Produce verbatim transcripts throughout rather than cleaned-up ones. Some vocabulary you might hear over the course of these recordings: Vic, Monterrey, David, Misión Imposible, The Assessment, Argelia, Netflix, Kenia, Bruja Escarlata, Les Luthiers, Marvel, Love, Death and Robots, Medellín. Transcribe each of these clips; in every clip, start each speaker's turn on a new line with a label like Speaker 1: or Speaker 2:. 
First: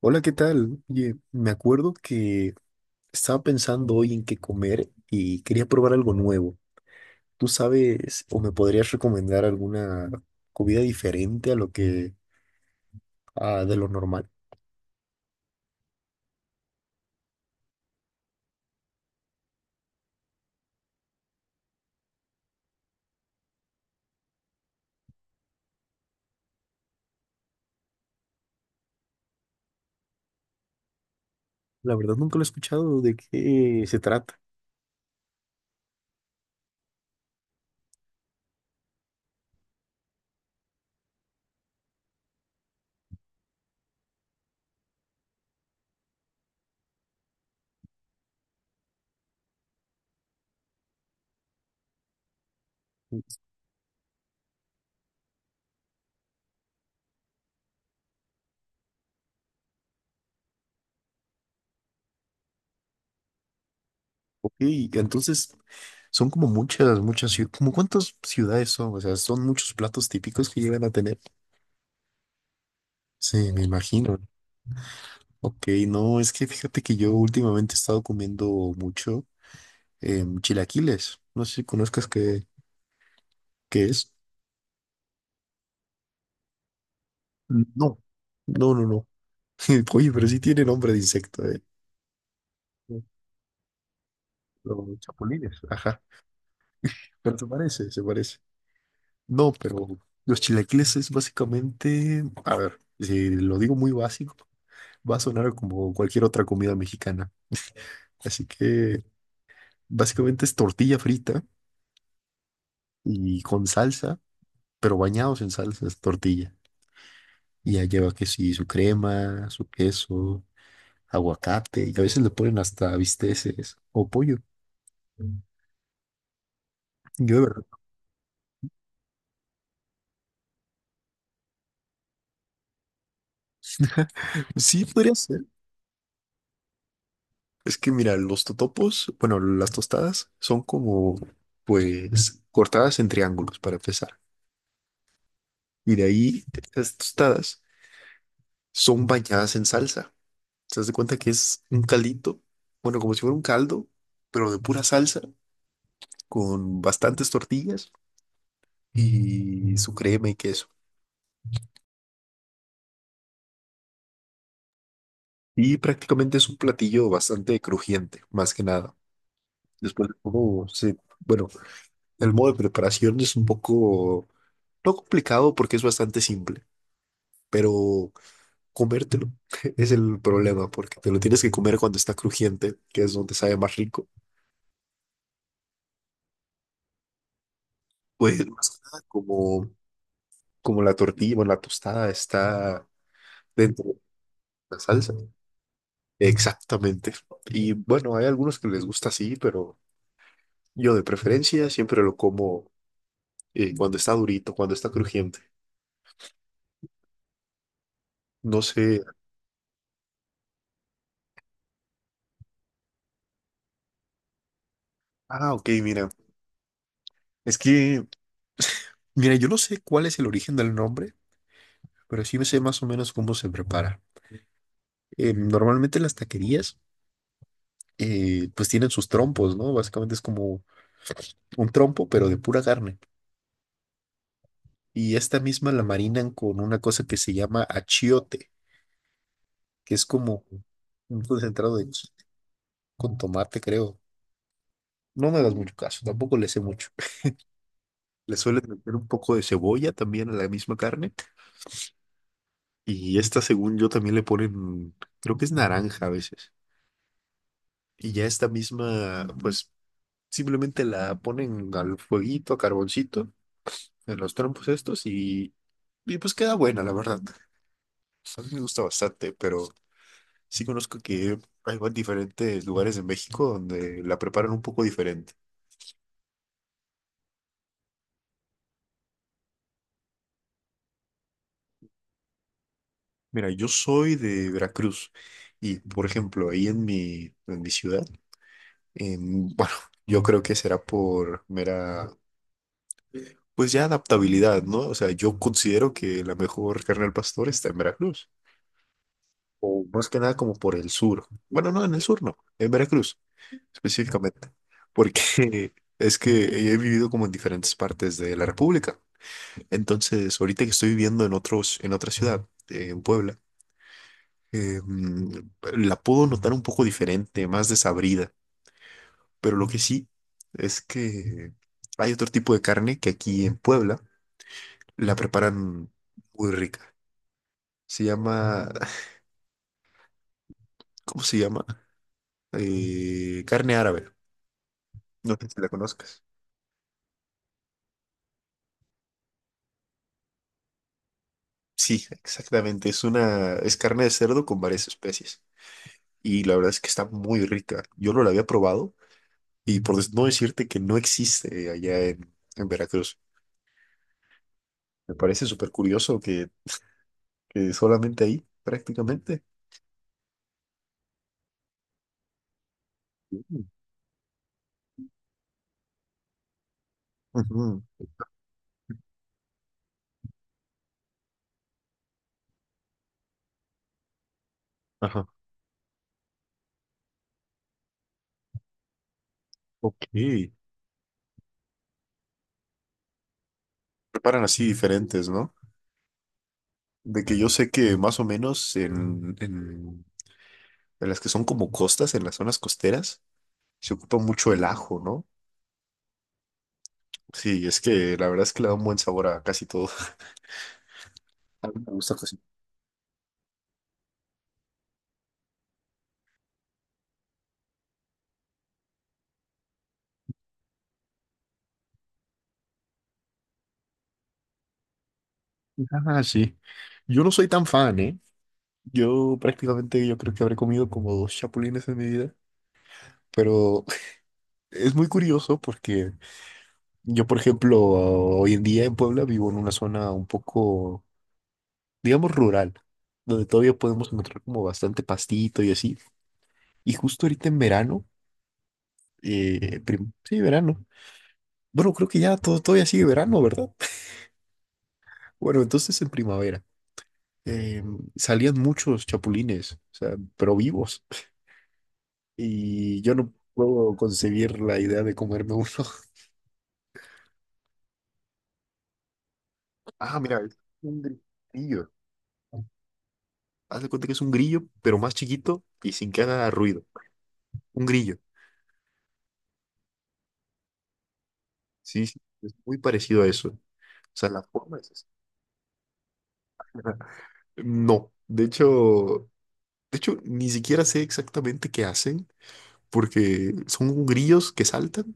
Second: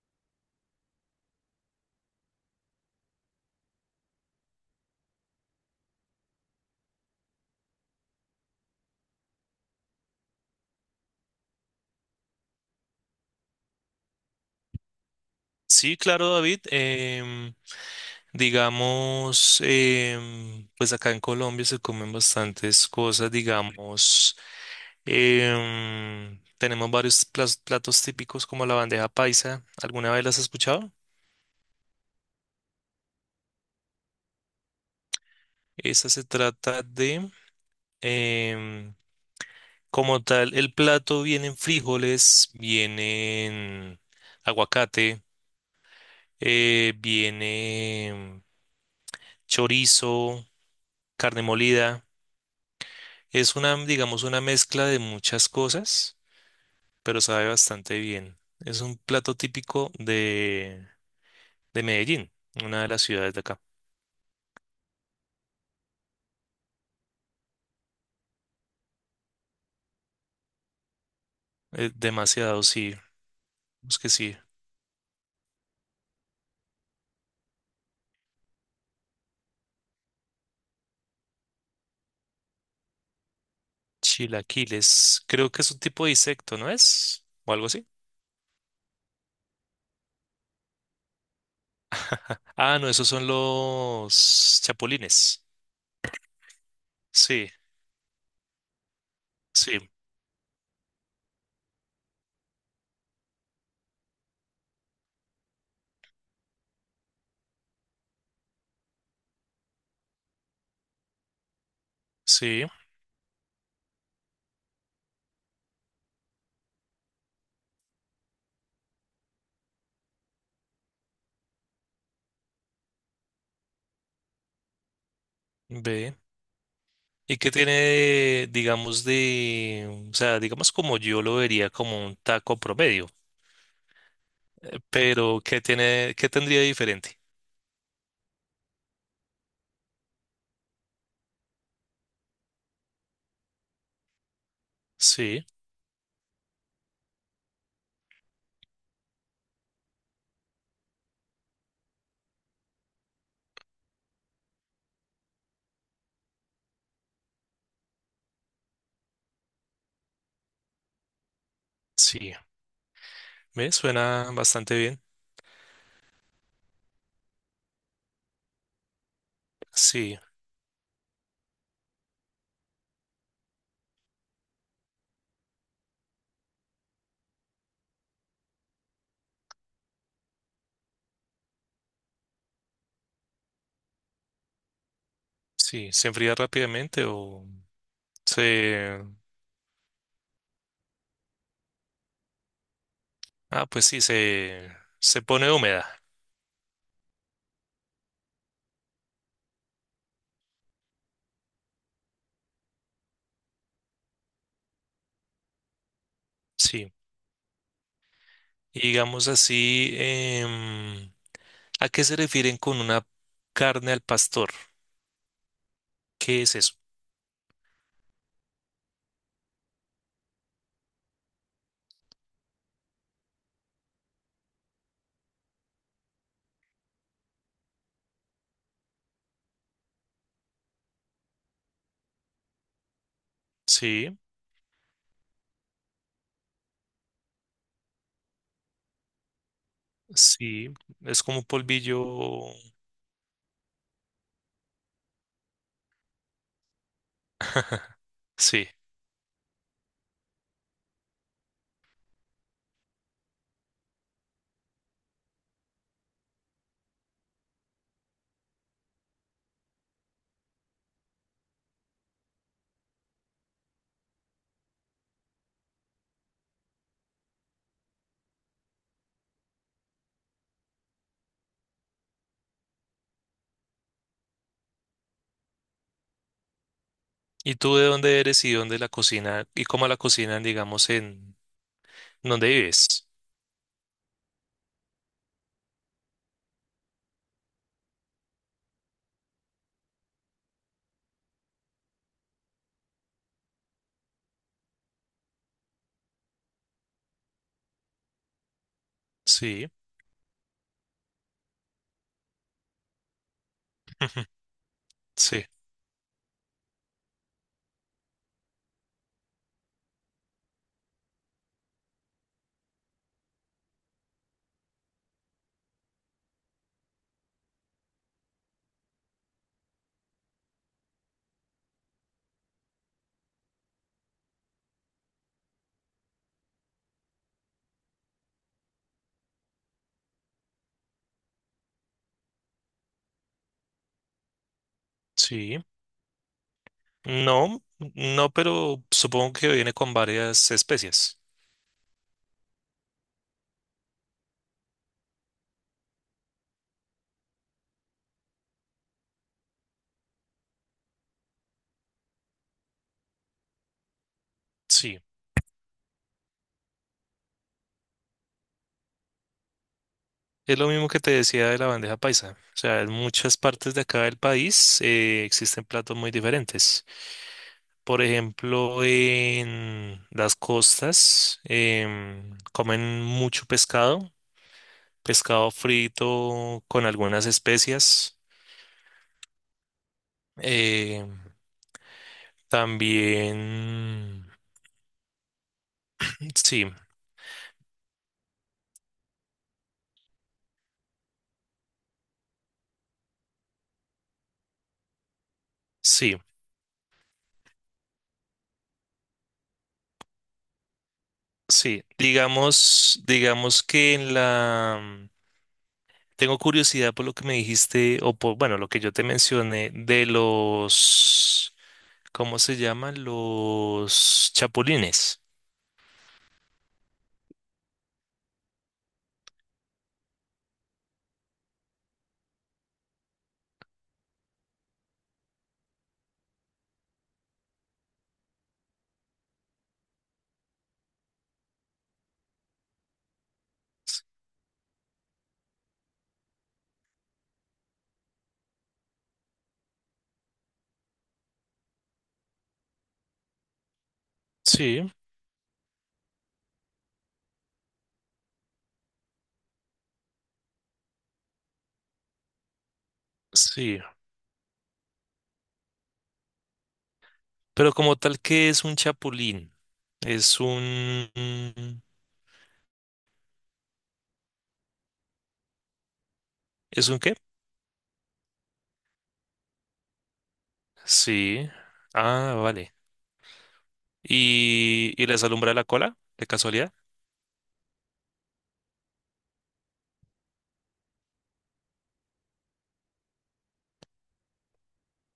Speaker 1: Hola, ¿qué tal? Oye, me acuerdo que estaba pensando hoy en qué comer y quería probar algo nuevo. ¿Tú sabes o me podrías recomendar alguna comida diferente a lo que a, de lo normal?
Speaker 2: Sí, claro, David. Em, digamos, em, pues acá en Colombia se comen bastantes cosas, digamos. Em, tenemos varios plas- platos típicos como la bandeja paisa. ¿Alguna vez las has escuchado?
Speaker 1: La verdad nunca lo he escuchado de qué se trata.
Speaker 2: Esa se trata de, em, como tal, el plato vienen frijoles, vienen aguacate, eh, viene chorizo, carne molida. Es una, digamos, una mezcla de muchas cosas, pero sabe bastante bien. Es un plato típico de, de Medellín, una de las ciudades de acá.
Speaker 1: Ok, entonces son como muchas, muchas ciudades. ¿Como cuántas ciudades son? O sea, son muchos platos típicos que llegan a tener.
Speaker 2: Eh, demasiado, sí.
Speaker 1: Sí, me
Speaker 2: Es que
Speaker 1: imagino.
Speaker 2: sí.
Speaker 1: Ok, no, es que fíjate que yo últimamente he estado comiendo mucho. Em, chilaquiles. No sé si conozcas qué, qué es.
Speaker 2: Chilaquiles. Creo que es un tipo de insecto, ¿no es? O algo así.
Speaker 1: No, no, no, no. Oye, pero sí tiene nombre de insecto, ¿eh?
Speaker 2: Ah, no, esos son los
Speaker 1: Los
Speaker 2: chapulines.
Speaker 1: chapulines, ajá. Pero se
Speaker 2: Sí,
Speaker 1: parece, se parece. No, pero
Speaker 2: sí,
Speaker 1: los chilaquiles es básicamente, a ver, si lo digo muy básico, va a sonar como cualquier otra comida mexicana. Así que básicamente es tortilla frita
Speaker 2: sí.
Speaker 1: y con salsa, pero bañados en salsa es tortilla. Y ya lleva que sí, su crema, su queso, aguacate y a veces le ponen hasta bisteces o pollo.
Speaker 2: Ve.
Speaker 1: Yo
Speaker 2: ¿Y
Speaker 1: de
Speaker 2: qué
Speaker 1: verdad.
Speaker 2: tiene, digamos, de, o sea, digamos como yo lo vería como un taco promedio?
Speaker 1: Sí, podría
Speaker 2: Pero,
Speaker 1: ser.
Speaker 2: ¿qué tiene, qué tendría de diferente?
Speaker 1: Es que mira, los totopos, bueno, las tostadas son como, pues, cortadas en triángulos para empezar.
Speaker 2: Sí,
Speaker 1: Y de ahí, las tostadas son bañadas en salsa. ¿Te das de cuenta que es un caldito? Bueno, como si fuera un caldo, pero de pura salsa, con bastantes tortillas y su crema y queso.
Speaker 2: sí. Me suena bastante bien.
Speaker 1: Y prácticamente es un platillo bastante crujiente, más que nada. Después,
Speaker 2: Sí,
Speaker 1: oh, sí. Bueno, el modo de preparación es un poco, no complicado porque es bastante simple, pero comértelo es el problema porque te lo tienes que comer cuando está crujiente, que es donde sabe más rico.
Speaker 2: sí. ¿Se enfría rápidamente o
Speaker 1: Pues más que
Speaker 2: se...
Speaker 1: nada, como, como la tortilla, bueno, la tostada está
Speaker 2: Ah,
Speaker 1: dentro
Speaker 2: pues
Speaker 1: de
Speaker 2: sí, se,
Speaker 1: la salsa.
Speaker 2: se pone húmeda.
Speaker 1: Exactamente. Y bueno, hay algunos que les gusta así, pero yo de preferencia siempre lo como eh, cuando está durito, cuando está crujiente.
Speaker 2: Sí.
Speaker 1: No
Speaker 2: Y
Speaker 1: sé.
Speaker 2: digamos así, em, ¿a qué se refieren con una carne al pastor?
Speaker 1: Ah, ok, mira.
Speaker 2: ¿Qué es eso?
Speaker 1: Es que Mira, yo no sé cuál es el origen del nombre, pero sí me sé más o menos cómo se prepara. Eh, normalmente las taquerías, eh, pues tienen sus trompos, ¿no? Básicamente es como un trompo, pero de pura carne.
Speaker 2: Sí,
Speaker 1: Y esta misma la marinan con una cosa que se llama achiote, que es como
Speaker 2: sí.
Speaker 1: un
Speaker 2: Es como un
Speaker 1: concentrado de chi-
Speaker 2: polvillo.
Speaker 1: con tomate, creo. No me das mucho caso, tampoco le sé mucho. Le suelen
Speaker 2: Sí.
Speaker 1: meter un poco de cebolla también a la misma carne. Y esta, según yo, también le ponen, creo que es naranja a veces. Y ya esta misma, pues simplemente la ponen al fueguito, a carboncito, en los trompos estos y, y pues queda buena, la verdad. A mí me gusta bastante, pero sí conozco que hay va- diferentes lugares en México donde la preparan un poco diferente.
Speaker 2: ¿Y tú de dónde eres y dónde la cocina y cómo la cocinan, digamos, en donde vives?
Speaker 1: Mira, yo soy de Veracruz y, por ejemplo, ahí en mi, en mi ciudad, em, bueno, yo creo que será por mera, pues ya adaptabilidad, ¿no? O sea, yo considero que la mejor carne al pastor está en Veracruz,
Speaker 2: Sí,
Speaker 1: o más que nada como por el sur. Bueno, no, en el sur no, en Veracruz
Speaker 2: ujú,
Speaker 1: específicamente, porque
Speaker 2: sí,
Speaker 1: es que he vivido como en diferentes partes de la República. Entonces, ahorita que estoy viviendo en otros, en otra ciudad, eh, en Puebla, eh, mm, la puedo notar un poco diferente, más desabrida, pero lo que sí es que hay otro tipo de carne que aquí en Puebla la preparan muy rica. Se llama, ¿cómo se llama? Eh, carne árabe. No sé
Speaker 2: sí.
Speaker 1: si la conozcas.
Speaker 2: No, no, pero supongo que viene con varias especies.
Speaker 1: Sí, exactamente. Es una, es carne de cerdo con varias especies. Y la verdad es que está muy rica. Yo no la había probado y por des- no decirte que no existe allá en, en Veracruz.
Speaker 2: Sí,
Speaker 1: Me parece súper curioso que, que solamente ahí, prácticamente.
Speaker 2: es lo mismo que te decía de la bandeja paisa. O sea, en muchas
Speaker 1: Sí.
Speaker 2: partes de acá del país eh, existen platos muy diferentes.
Speaker 1: Ujú.
Speaker 2: Por ejemplo, en las costas em, comen mucho pescado,
Speaker 1: Ajá.
Speaker 2: pescado frito con algunas especias.
Speaker 1: Ok.
Speaker 2: eh, También,
Speaker 1: Preparan así diferentes, ¿no?
Speaker 2: sí,
Speaker 1: De que yo sé que más o menos en, en, en las que son como costas, en las zonas costeras, se ocupa mucho el ajo, ¿no?
Speaker 2: sí.
Speaker 1: Sí, es que la verdad es que le da un buen sabor a casi todo. A mí
Speaker 2: Sí,
Speaker 1: me gusta cocinar.
Speaker 2: digamos, digamos que en la... mm, Tengo curiosidad por lo que me dijiste, o por, bueno, lo que yo te mencioné de los, ¿cómo se llaman? Los chapulines.
Speaker 1: Ah, sí. Yo no soy tan fan, ¿eh? Yo prácticamente yo creo que habré comido como dos chapulines en mi vida, pero es muy curioso porque yo, por ejemplo, hoy en día en Puebla vivo en una zona un poco, digamos, rural, donde todavía podemos encontrar como bastante pastito y así. Y justo ahorita en verano, eh, prim- sí, verano. Bueno, creo que ya todo, todavía sigue verano, ¿verdad?
Speaker 2: Sí,
Speaker 1: Bueno, entonces en primavera. eh, Salían muchos chapulines, o sea, pero vivos, y yo no
Speaker 2: sí.
Speaker 1: puedo concebir la idea de comerme uno.
Speaker 2: Pero como tal, ¿qué es un chapulín?
Speaker 1: Ah, mira,
Speaker 2: Es
Speaker 1: es un
Speaker 2: un...
Speaker 1: grillo. Haz de cuenta que es un grillo, pero más chiquito y sin que haga ruido.
Speaker 2: ¿Es un qué?
Speaker 1: Un grillo.
Speaker 2: Sí.
Speaker 1: Sí, sí,
Speaker 2: Ah,
Speaker 1: es
Speaker 2: vale.
Speaker 1: muy parecido a eso. O sea, la forma es
Speaker 2: Y, y
Speaker 1: esa.
Speaker 2: les alumbra la cola, de casualidad.
Speaker 1: No, de hecho, de hecho, ni siquiera sé exactamente qué hacen, porque son grillos que saltan,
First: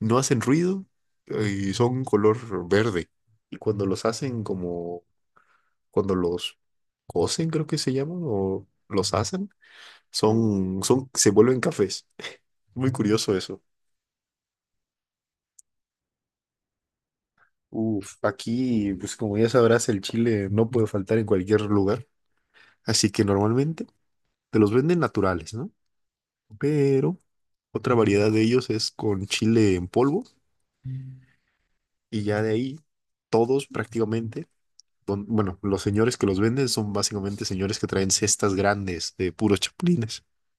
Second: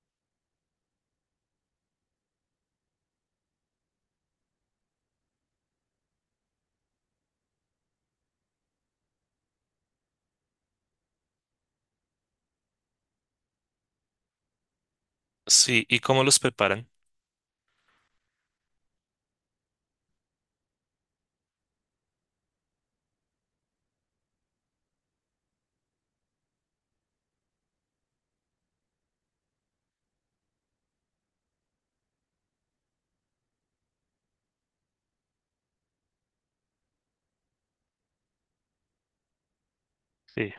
Speaker 1: no hacen ruido eh, y son color verde. Y cuando los hacen como cuando los cocen, creo que se llaman, o los hacen, son, son, se vuelven cafés. Muy curioso eso.
Speaker 2: Sí, ¿y cómo los preparan?
Speaker 1: Uf, aquí, pues como ya sabrás, el chile no puede faltar en cualquier lugar. Así que normalmente te los venden naturales, ¿no? Pero otra variedad de ellos es con chile en polvo y ya de ahí todos prácticamente, don- bueno, los señores que los venden son básicamente señores que traen cestas grandes de puros chapulines,
Speaker 2: Sí,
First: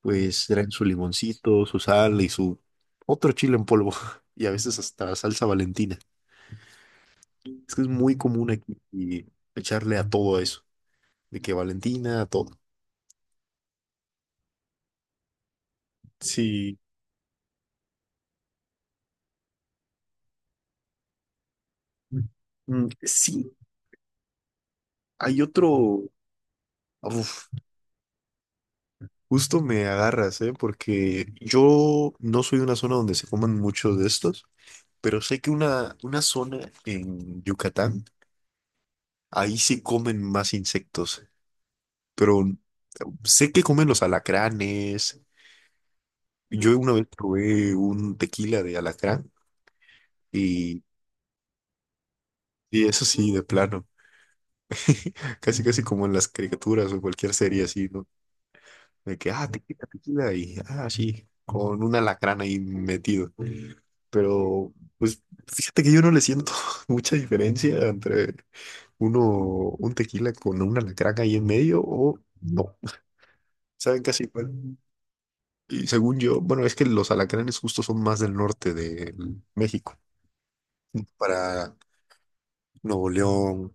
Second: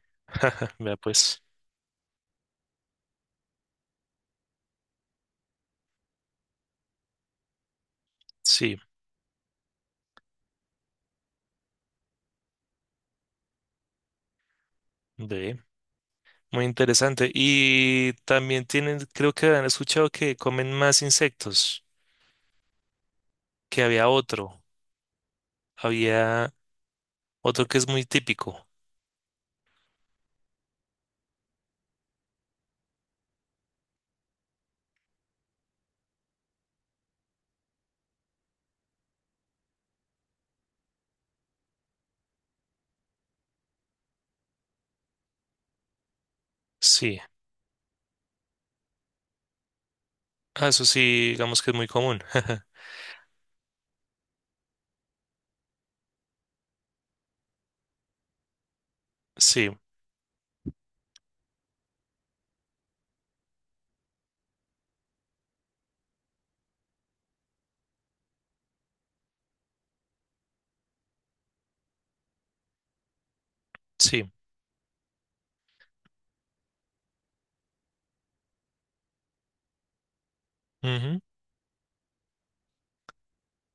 Speaker 1: pues traen su
Speaker 2: vea pues.
Speaker 1: limoncito, su sal y su otro chile en polvo y a veces hasta salsa Valentina. Es que es muy común aquí
Speaker 2: Sí,
Speaker 1: y echarle a todo eso, de que Valentina, a todo.
Speaker 2: ve. Muy
Speaker 1: Sí,
Speaker 2: interesante. Y también tienen, creo que han escuchado que comen más insectos,
Speaker 1: mm, sí,
Speaker 2: que había otro,
Speaker 1: hay otro,
Speaker 2: había
Speaker 1: uf,
Speaker 2: otro que es muy típico.
Speaker 1: justo me agarras, ¿eh? Porque yo no soy de una zona donde se coman muchos de estos, pero sé que una, una zona en Yucatán, ahí sí comen más insectos, pero... Sé que comen los alacranes. Yo una vez
Speaker 2: Sí,
Speaker 1: probé un tequila de alacrán
Speaker 2: ah,
Speaker 1: y,
Speaker 2: eso sí, digamos que es muy común.
Speaker 1: y eso sí, de plano. Casi, casi como en las caricaturas o cualquier serie así, ¿no? De que, ah,
Speaker 2: Sí,
Speaker 1: tequila, tequila y, ah, sí, con un alacrán ahí metido. Pero, pues, fíjate que yo no le siento mucha diferencia entre uno, un tequila con un alacrán ahí en medio o no. Saben casi
Speaker 2: sí.
Speaker 1: igual. Y según yo, bueno, es que los alacranes justo son más del norte de México.
Speaker 2: Ujú.
Speaker 1: Para Nuevo León,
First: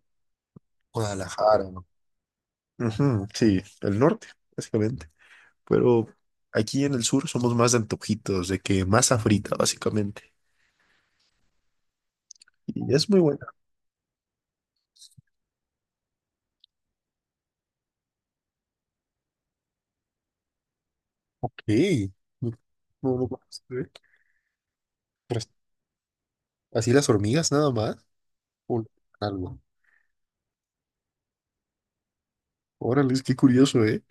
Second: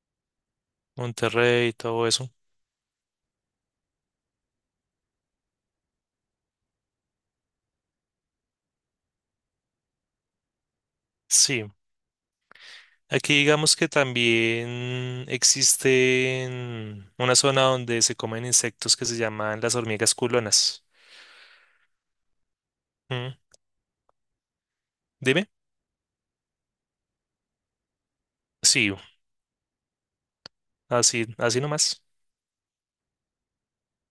Speaker 1: Guadalajara.
Speaker 2: Monterrey, todo eso.
Speaker 1: Ujú, sí, el norte, básicamente. Pero aquí en el sur somos más de antojitos, de que masa frita, básicamente.
Speaker 2: Sí,
Speaker 1: Y es muy
Speaker 2: aquí
Speaker 1: buena.
Speaker 2: digamos que también existe una zona donde se comen insectos que se llaman las hormigas culonas.
Speaker 1: Ok. Mm, no- no lo
Speaker 2: Mm,
Speaker 1: conozco, ¿eh? Pero
Speaker 2: dime.
Speaker 1: es- Así las hormigas nada más. O no,
Speaker 2: Sí,
Speaker 1: algo.
Speaker 2: así, así nomás.
Speaker 1: Órale, es que curioso, ¿eh?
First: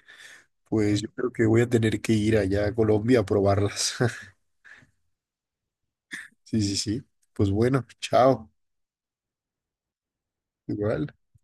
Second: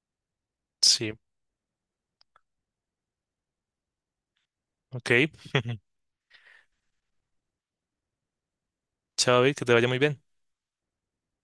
Speaker 1: Pues yo
Speaker 2: Sí,
Speaker 1: creo que voy a tener que ir allá a Colombia a probarlas.
Speaker 2: ok.
Speaker 1: Sí, sí, sí. Pues bueno, chao.
Speaker 2: Chao, Vic, que te vaya muy bien.
Speaker 1: Igual.